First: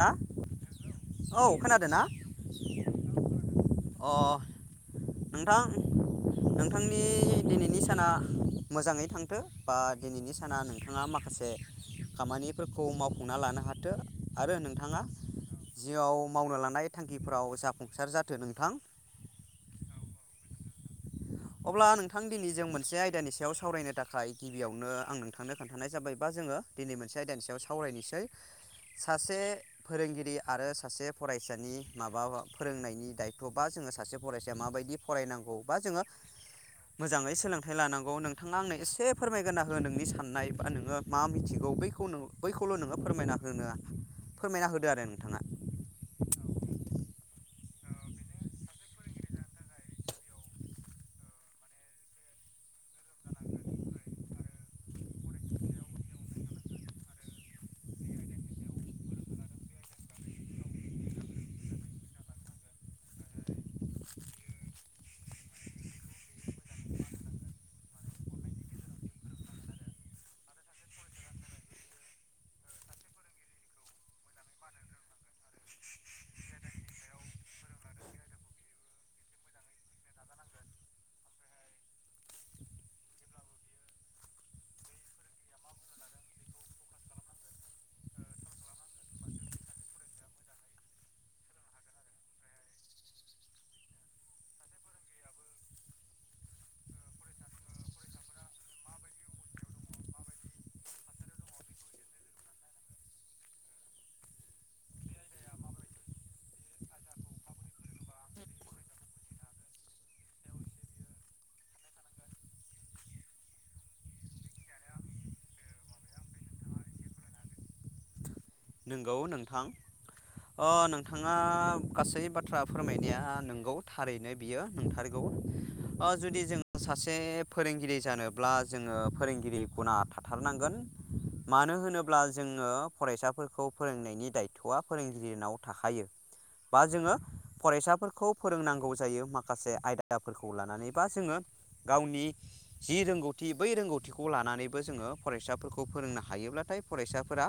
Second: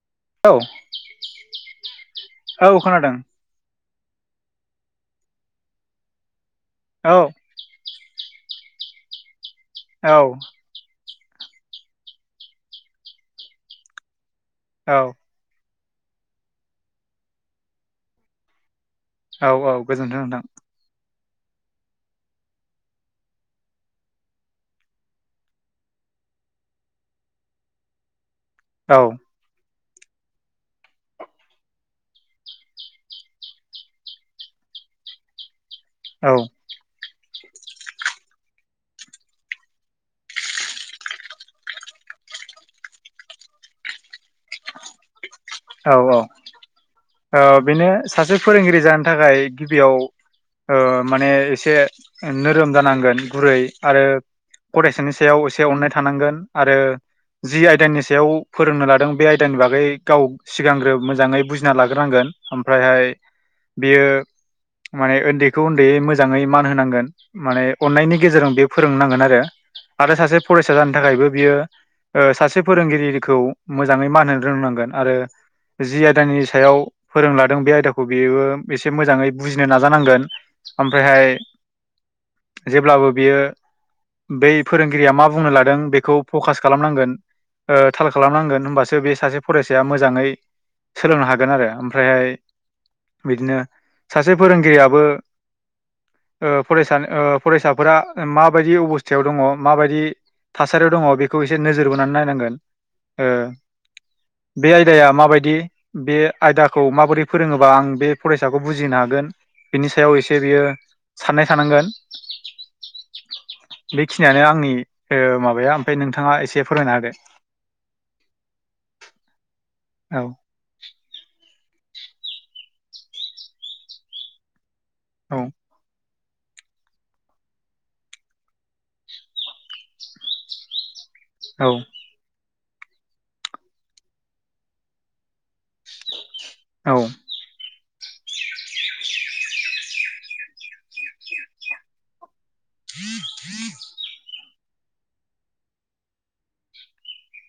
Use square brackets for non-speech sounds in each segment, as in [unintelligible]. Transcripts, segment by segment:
हा औ औ खोनादों ना? औ खोनादों अ नोंथां नोंथांनि औ दिनैनि साना मोजाङै थांथो बा औ दिनैनि साना नोंथाङा माखासे खामानिफोरखौ मावफुंना लानो हाथो आरो औ नोंथाङा जिउआव मावनो लानाय थांखिफोराव जाफुंसार जाथो नोंथां। औ औ गोजोन्थों नोंथां। अब्ला नोंथां दिनै जों मोनसे आयदानि सायाव सावरायनो थाखाय गिबियावनो आं नोंथांनो खोन्थानाय जाबाय। बा जोंङो दिनै मोनसे आयदानि सायाव सावरायनोसै औ सासे फोरोंगिरि आरो सासे फरायसानि माबा फोरोंनायनि दायथ' बा जोंङो सासे फरायसाया माबायदि? फरायनांगौ बा जोंङो औ मोजाङै सोलोंथाइ लानांगौ नोंथाङा आंनो एसे फोरमायना हो नोंनि साननाय बा नोङो मा मिथिगौ [unintelligible] बैखौल' नोङो फोरमायना होदो आरो नोंथाङा। औ औ बेनो सासे फोरोंगिरि जानो थाखाय गिबियाव माने एसे नोरोम जानांगोन गुरै आरो फरायसानि सायाव एसे अननाय थानांगोन। आरो जि आयदानि सायाव फोरोंनो लादों बे आयदानि बागै गाव सिगांग्रो मोजाङै बुजिना लाग्रोनांगोन ओमफ्रायहाय बियो माने उन्दैखौ उन्दै मैं मोजाङै मान होनांगोन माने अन्नायनि गेजेरजों बे फोरोंनांगोन आरो आरो सासे फरायसा जानो थाखायबो बियो ओ सासे फोरोंगिरिखौ मोजाङै मान होनो रोंनांगोन आरो जि आयदानि सायाव फोरोंलादों बे आयदाखौ बेबो एसे मोजाङै बुजिनो नाजानांगोन। ओमफ्रायहाय जेब्लाबो बियो बै फोरोंगिरिया मा बुंनो लादों बेखौ फकास खालामनांगोन थाल खालामनांगोन होनोमबासो बे सासे फरायसाया मोजाङै सोलोंनो हागोन आरो ओमफ्रायहाय बिदिनो सासे फोरोंगिरियाबो फरायसा फरायसाफोरा माबायदि अबस्थायाव दङ माबायदि थासारियाव दङ बेखौ एसे नोजोर बोनानै नायनांगोन बे आयदाया मा? माबायदि बे आयदाखौ माबोरै फोरोङोबा आं बे फरायसाखौ बुजिनो हागोन बिनि सायाव एसे बियो साननाय थानांगोन। [inaudible] बेखिनियानो आंनि ओ माबाया ओमफाय नोंथाङा एसे फोरमायना होदो। नोंगौ नोंथां। औ अ नोंथाङा गासै बाथ्रा फोरमायनाया नंगौ थारैनो बियो नोंथार औ ओ जुदि जों सासे फोरोंगिरि जानोब्ला जोङो फोरोंगिरि गुना थाथारनांगोन। मानो होनोब्ला जोङो फरायसाफोरखौ फोरोंनायनि दायथ'आ फोरोंगिरिनाव थाखायो बा औ जोङो फरायसाफोरखौ फोरोंनांगौ जायो माखासे आयदाफोरखौ लानानै बा जोङो गावनि जि रोंगौथि बै रोंगौथिखौ लानानै बो जोङो फरायसाफोरखौ फोरोंनो हायोब्लाथाय फरायसाफोरा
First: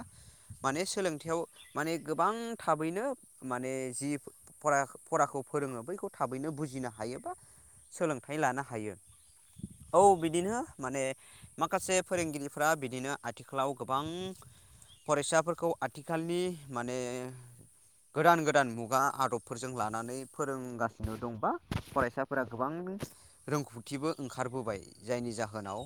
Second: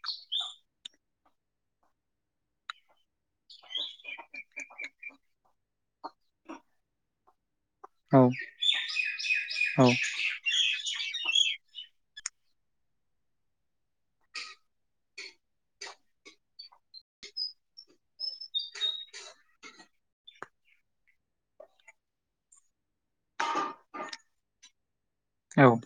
माने सोलोंथायाइयाव माने गोबां थाबैनो माने जि फरा-फराखौ फोरोङो बैखौ थाबैनो बुजिनो हायोबा औ सोलोंथाइ लानो हायो औ बिदिनो माने माखासे फोरोंगिरिफोरा बिदिनो आथिखालाव गोबां फरायसाफोरखौ आथिखालनि माने गोदान गोदान मुगा आदबफोरजों लानानै फोरोंगासिनो दंबा फरायसा फोर गोबां रोंगौथिबो ओंखारबोबाय जायनि औ जाहोनाव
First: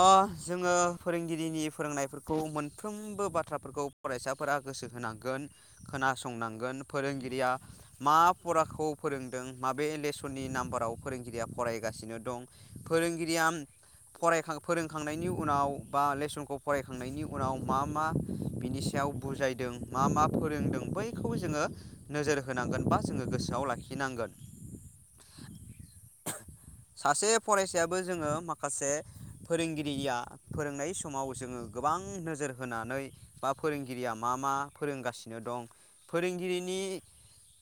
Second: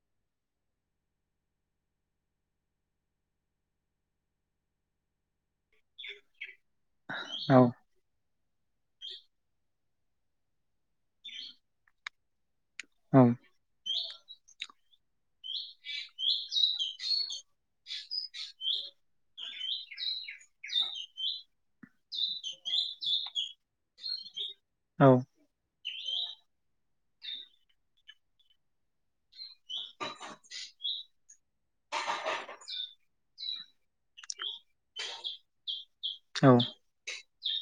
ओ जोङो फोरोंगिरिनि फोरोंनायफोरखौ मोनफ्रोमबो बा थ्राफोरखौ फरायसाफोरा गोसो होनांगोन खोनासंनांगोन फोरोंगिरिया औ मा फराखौ फोरोंदों माबे लेसननि नाम्बाराव फोरोंगिरिया फरायगासिनो दं। फोरोंगिरिया फरायखां फोरोंखांनायनि उनाव बा लेसनखौ फरायखांनायनि उनाव मा मा बिनि सायाव बुजायदों मा मा फोरोंदों बैखौ जोङो नोजोर होनांगोन बा जोङो गोसोआव लाखिनांगोन। औ [inaudible] सासे फरायसायाबो जोङो माखासे फोरोंगिरिया फोरोंनाय समाव जोङो गोबां नोजोर होनानै बा फोरोंगिरिया मा मा फोरोंगासिनो दं औ फोरोंगिरिनि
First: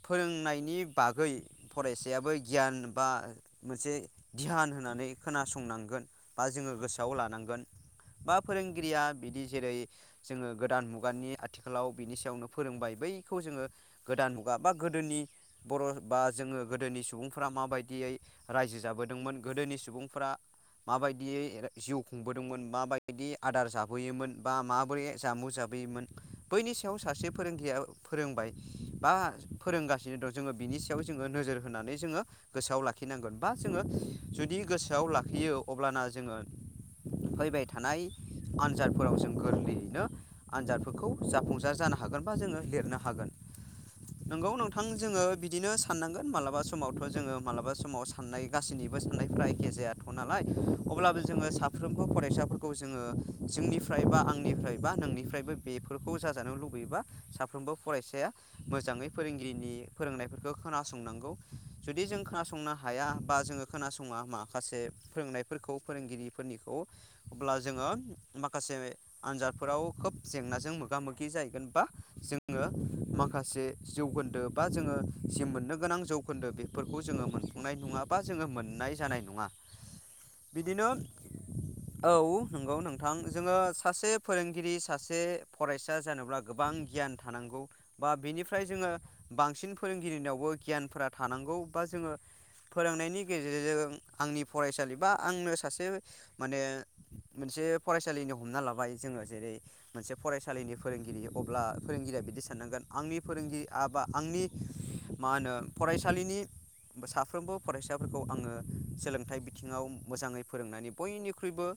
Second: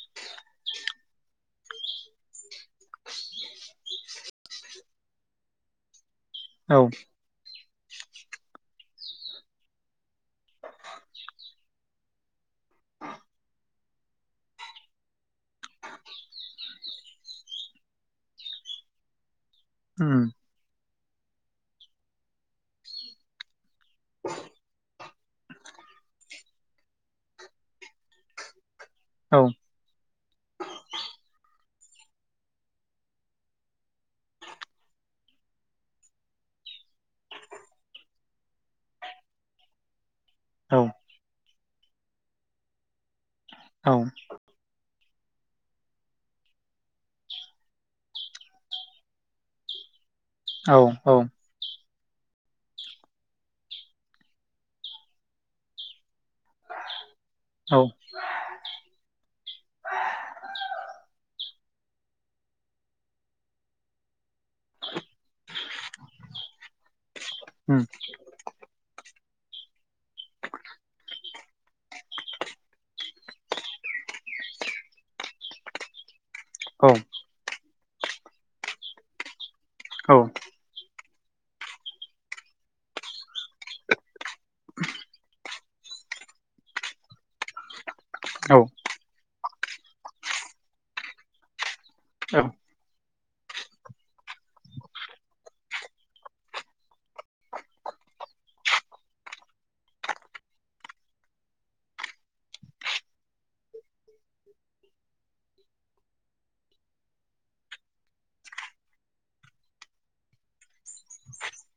फोरोंनायनि बागै फरायसायाबो गियान बा मोनसे धि्यान होननानै खोनासंनांगोन बा जोङो औ गोसोआव लानांगोन बा फोरोंगिरिया बिदि जेरै जोङो गोदान मुगानि आथिखालाव बिनि सायावनो फोरोंबाय बैखौ जोङो गोदान मुगा बा गोदोनि बर' बा जोङो गोदोनि सुबुंफ्रा माबायदियै रायजो जाबोदोंमोन गोदोनि उम सुबुंफोरा माबायदियै जिउ खुंबोदोंमोन माबायदि आदार जाबोयोमोन बा माबोरै जामु जाबोयोमोन बैनि सायाव सासे फोरोंगिरिया फोरोंबाय बा औ फोरोंगासिनो दं जोङो बिनि सायाव जोङो नोजोर होनानै जोङो गोसोआव लाखिनांगोन बा जोङो जुदि गोसोआव लाखियो अब्लाना जोङो फैबाय थानाय आनजादफोराव जों गोरलैयैनो औ आनजादफोरखौ जाफुंसार जानो हागोन बा जोङो लिरनो हागोन। नोंगौ नोंथां जोङो बिदिनो साननांगोन मालाबा समावथ' जोङो मालाबा समाव साननाय गासैनिबो साननायफ्रा एखे जायाथ' नालाय औ औ अब्लाबो जोङो साफ्रोमबो फरायसाफोर खौ जोङो जोंनिफ्राय बा आंनिफ्राय बा नोंनिफ्रायबो बेफोरखौ जाजानो लुबैयोबा साफ्रोमबो औ फरायसाया मोजाङै फोरोंगिरिनि फोरोंनायफोरखौ खोनासंनांगौ जुदि जों खोनासंनो हाया बा जोङो खोनासङा माखासे फोरोंनायफोरखौ फोरोंगिरिफोरनिखौ अब्ला उम जोङो माखासे आनजाद फोराव खोब जेंनाजों मोगा मोगि जाहैगोन बा जोङो माखासे जौखोन्दो बा जोङो जि मोननो गोनां जौखोन्दो औ बेफोरखौ जोङो मोनफुंनाय नङा बा जोङो मोननाय जानाय नङा। बिदिनो औ नंगौ नोंथां जोङो सासे फोरोंगिरि सासे फरायसा जानोब्ला गोबां गियान थानांगौ। बा बिनिफ्राय जोङो बांसिन फोरोंगिरिनियावबो गियानफोरा थानांगौ बा जोङो औ फोरोंनायनि गेजेरजों आंनि फरायसालि बा आंनो सासे माने मोनसे फरायसालिनि हमना लाबाय जोङो जेरै मोनसे फरायसालिनि फोरोंगिरि अब्ला फोरोंगिरिया बिदि साननांगोन आंनि फोरोंगिरि बा आंनि मा होनो फरायसालिनि साफ्रोमबो फरायसाफोरखौ आङो सोलोंथाइ बिथिङाव मोजाङै फोरोंनानै बयनिख्रुइबो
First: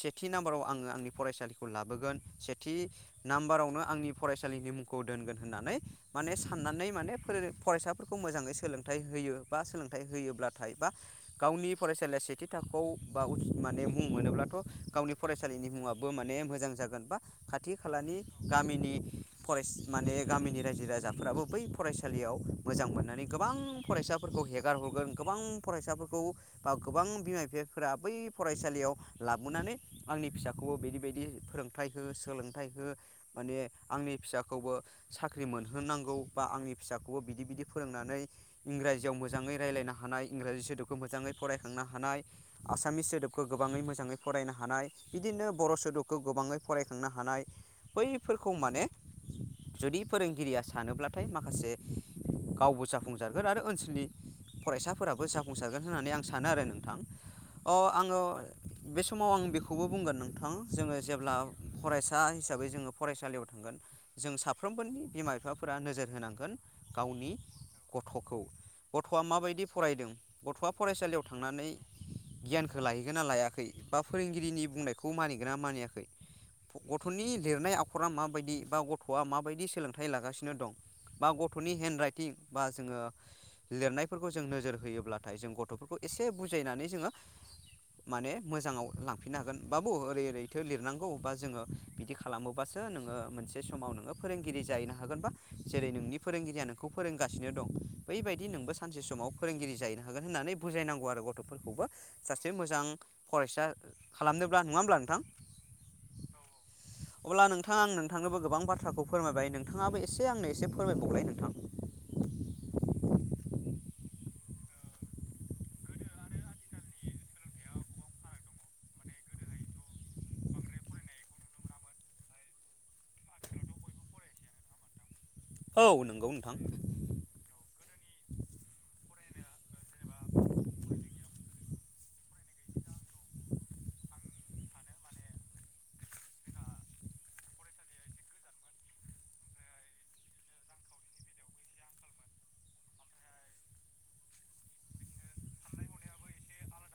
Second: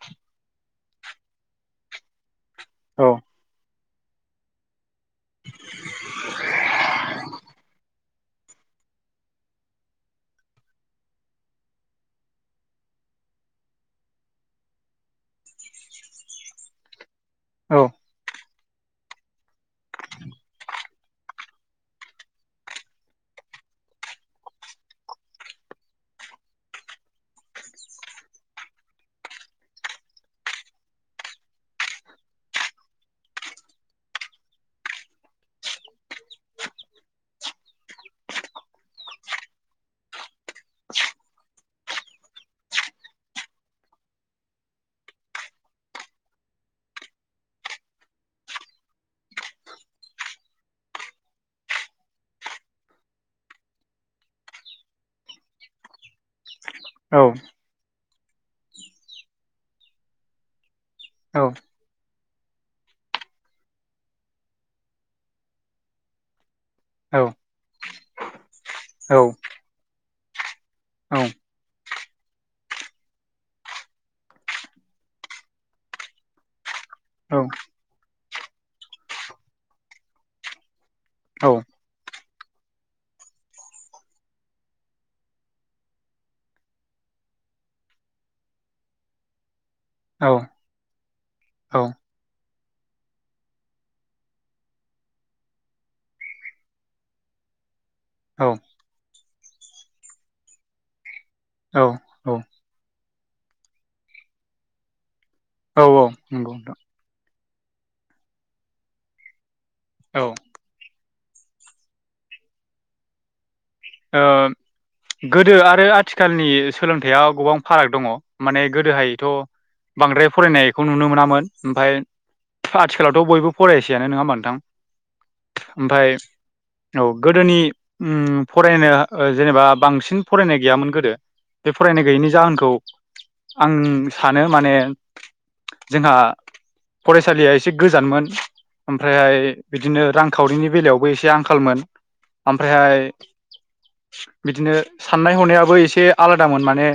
सेथि नाम्बाराव आङो आंनि फरायसालिखौ लाबोगोन सेथि औ नाम्बारावनो आंनि फरायसालिनि मुंखौ दोनगोन होननानै माने साननानै माने फरायसाफोरखौ मोजाङै सोलोंथाइ होयो बा सोलोंथाइ होयोब्लाथाय बा गावनि फरायसालिया सेथि थाखोआव बा माने मुं मोनोब्लाथ' गावनि फरायसालिनि मुङाबो माने मोजां जागोन बा खाथि औ खालानि गामिनि फराय माने गामिनि रायजो राजाफ्राबो बै फरायसालियाव मोजां मोननानै गोबां फरायसाफोरखौ हेगार हरगोन गोबां फरायसाफोरखौ बा गोबां बिमा बिफाफोरा बै फरायसालियाव लाबोनानै आंनि फिसाखौबो बिदि बायदि फोरोंथाइ हो सोलोंथाइ हो माने आंनि फिसाखौबो साख्रि मोनहोनांगौ बा आंनि फिसाखौबो बिदि बिदि फोरोंनानै इंराजियाव मोजाङै रायज्लायनो हानाय इंराजि सोदोबखौ मोजाङै फरायखांनो हानाय आसामिस सोदोबखौ गोबाङै मोजाङै फरायनो हानाय बिदिनो बर' सोदोब खौ गोबाङै फरायखांनो हानाय बैफोरखौ माने जुदि फोरोंगिरिया सानोब्लाथाय माखासे गावबो जाफुंसारगोन आरो ओनसोलनि फरायसाफोराबो जाफुंसारगोन होननानै आं सानो आरो नोंथां। औ अ आङो बे समाव आं बेखौबो बुंगोन नोंथां। जोङो जेब्ला औ फरायसा हिसाबै जोङो फरायसालियाव थांगोन जों साफ्रोमबोनि बिमा बिफाफोरा नोजोर होनांगोन औ गावनि गथ'खौ औ गथ'आ माबायदि फरायदों गथ'आ औ फरायसालियाव थांनानै गियानखौ लाहैगोन ना लायाखै बा फोरोंगिरिनि बुंनायखौ मानिगोन ना मानियाखै गथ'नि औ लिरनाय आखरा माबायदि बा गथ'आ माबायदि सोलोंथाइ लागासिनो दं। बा औ गथ'नि हेन्ड राइटिं बा जोङो लिरनायफोरखौ जों नोजोर होयोब्लाथाय जों गथ'फोरखौ एसे बुजायनानै जोङो माने मोजाङाव लांफिननो हागोन बाबु ओरै थो लिरनांगौ बा जोङो बिदि खालामोबासो नोङो मोनसे समाव नोङो फोरोंगिरि जाहैनो हागोन बा जेरै नोंनि फोरोंगिरिया नोंखौ फोरोंगासिनो दं बैबायदि नोंबो सानसे समाव फोरोंगिरि जाहैनो हागोन होननानै बुजायनांगौ आरो औ गथ'फोरखौबो सासे मोजां फरायसा खालामनोब्ला नङा होमब्ला नोंथां? नंगौ औ नोंथां अब्ला नोंथां आं नोंथांनोबो गोबां बाथ्राखौ फोरमायबाय नोंथाङाबो औ ओ एसे आंनो एसे फोरमायबावबाय नोंथां। ओ गोदो आरो आथिखालनि सोलोंथाइआव गोबां फाराग दङ माने गोदोहायथ' बांद्राय फरायनायखौ नुनो मोनामोन ओमफ्राय आथिखालावथ' बयबो फरायसैयानो नोङा ओमबा नोंथां औ ओमफ्राय नंगौ नोंथां औ गोदोनि फरायनो जेनेबा बांसिन सिन फरायनाय गैयामोन गोदो बे फरायनाय गैयैनि जाहोनखौ आं सानो माने जोंहा फरायसालिया एसे गोजानमोन। ओमफ्रायहाय बिदिनो रांखावरिनि बेलायावबो एसे आंखालमोन। ओमफ्रायहाय [inaudible] बिदिनो साननाय हनायाबो एसे आलादामोन माने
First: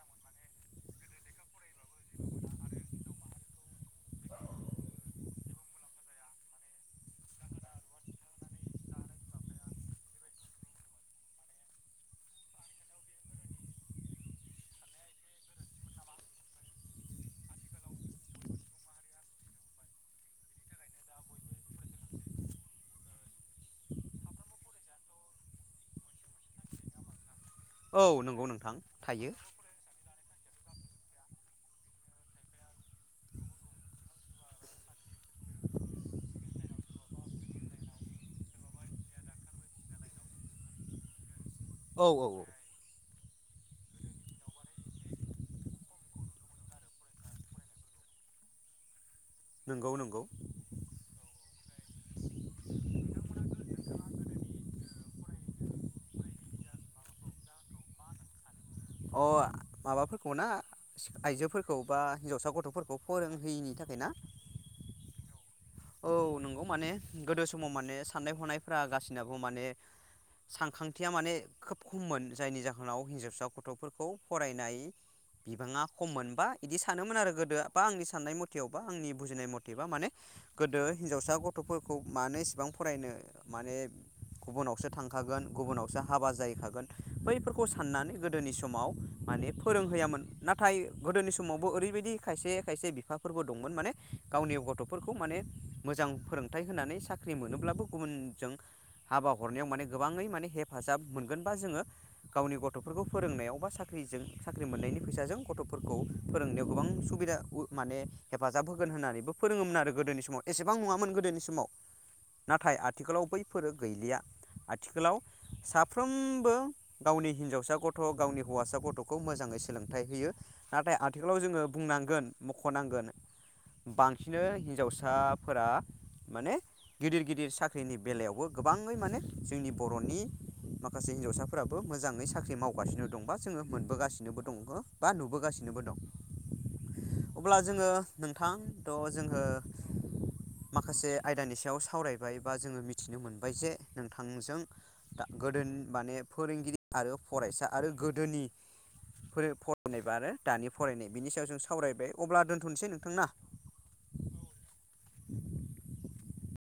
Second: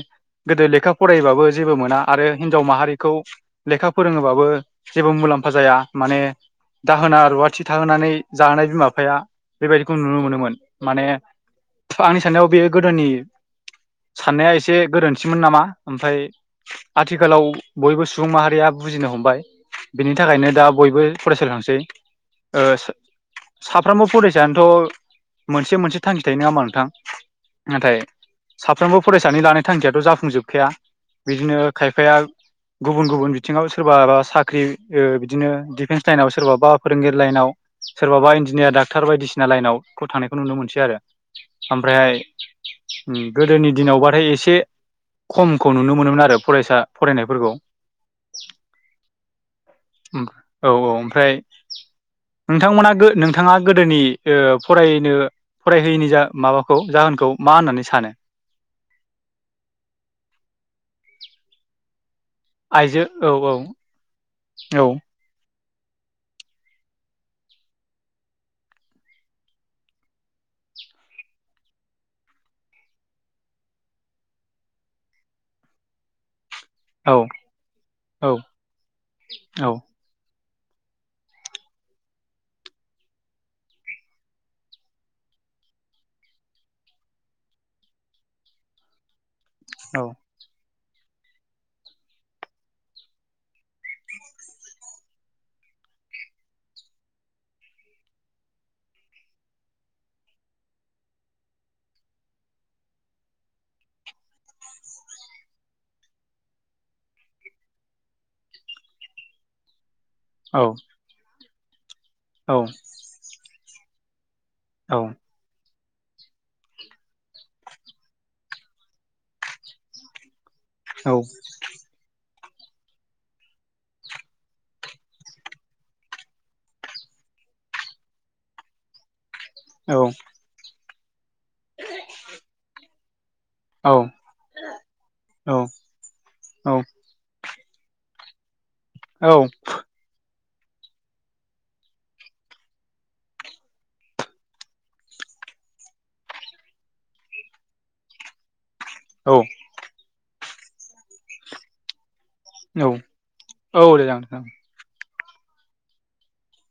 गोदो लेखाखौ फरायबाबो जेबो मोना आरो हिनजाव माहारिखौ लेखा फोरोङोबाबो जेबो मुलाम्फा जाया। माने दाहोना रुवाथि थाहोनानै जाहोनाय बिमा बिफाया बेबायदिखौ नुनो मोनोमोन। माने आंनि साननायाव बेयो गोदोनि साननाया एसे गोरोन्थिमोन नामा ओमफ्राय आथिखालाव बयबो सुबुं माहारिया बुजिनो हमबाय। बिनि थाखायनो दा बयबो फरायसालियाव थांसै साफ्रोमबो फरायसायानोथ' मोनसे मोनसे थांखि थायो नङामा नोंथां? नाथाय औ नंगौ नोंथां साफ्रोमबो थायो फरायसानि लानाय थांखियाथ' जाफुंजोबखाया बिदिनो खायफाया गुबुन गुबुन बिथिङाव सोरबाा साख्रि बिदिनो डिफेन्स लाइनाव सोरबा बा फोरोंगिरि लाइनाव सोरबाबा इन्जिनियार डाक्टार बायदिसिना लाइनाव थांनायखौ नुनो मोनसै आरो। औ ओमफ्रायहाय औ औ गोदोनि दिनावबाथाय एसे खमखौ नुनो मोनोमोन आरो फरायसा फरायनायफोरखौ नंगौ नंगौ औ औ ओमफ्राय नोंथांमोना नोंथाङा गोदोनि ओ फरायनो फरायहोयैनि जा माबाखौ जाहोनखौ मा होननानै सानो? अ माबाफोरखौ ना आइजोफोरखौ बा हिनजावसा गथ' गथ'फोरखौ आइजो औ फोरोंहोयिनि औ थाखाय ना औ औ नंगौ माने गोदो समाव माने साननाय हनायफ्रा गासिनाबो माने सानखांथिया माने खोब खममोन जायनि जाहोनाव हिनजावसा गथ'फोरखौ फरायनाय बिबाङा खम मोनबा बिदि सानोमोन औ आरो गोदो बा आंनि साननाय औ मथेयावबा आंनि बुजिनाय औ मथेबा माने गोदो हिनजावसा गथ'फोरखौ मानो इसेबां फरायनो माने गुबुनावसो थांखागोन गुबुनावसो हाबा जाहैखागोन बैफोरखौ साननानै गोदोनि समाव माने औ फोरोंहैयामोन। नाथाय गोदोनि समावबो ओरैबायदि खायसे खायसे बिफाफोरबो दंमोन माने गावनि गथ'फोरखौ माने मोजां फोरोंथाइ होनानै साख्रि मोनोब्लाबो गुबुनजों हाबा हरनायाव माने गोबाङै माने हेफाजाब मोनगोन बा जोङो गावनि गथ'फोरखौ फोरोंनायाव बा साख्रिजों साख्रि मोननायनि फैसाजों गथ'फोरखौ फोरोंनायाव गोबां सुबिदा माने हेफाजाब होगोन होननानैबो फोरोङोमोन आरो गोदोनि समाव औ एसेबां नङामोन गोदोनि समाव औ नाथाय आथिखालाव बैफोरो गैलिया औ आथिखालाव साफ्रोमबो गावनि हिनजावसा गथ' गावनि हौवासा गथ'खौ मोजाङै सोलोंथाइ होयो। नाथाय औ आथिखालाव जोङो बुंनांगोन मख'नांगोन बांसिनो हिनजावसा फोरा माने गिदिर गिदिर साख्रिनि बेलायावबो गोबाङै माने जोंनि औ बर'नि माखासे हिनजावसाफोराबो मोजाङै साख्रि मावगासिनो दंबा जोङो मोनबोगासिनोबो दङ बा नुबोगासिनोबो दं औ अब्ला जोङो नोंथां द' जोङो औ माखासे आयदानि सायाव सावरायबाय बा जोङो मिथिनो मोनबाय जे नोंथांजों दा गोदो माने फोरोंगिरि आरो फरायसा आरो गोदोनि फरायनायबा आरो दानि फरायनाय बिनि सायाव जों सावरायबाय अब्ला औ दोन्थ'नोसै नोंथांना। औ दे ज ज। [inaudible]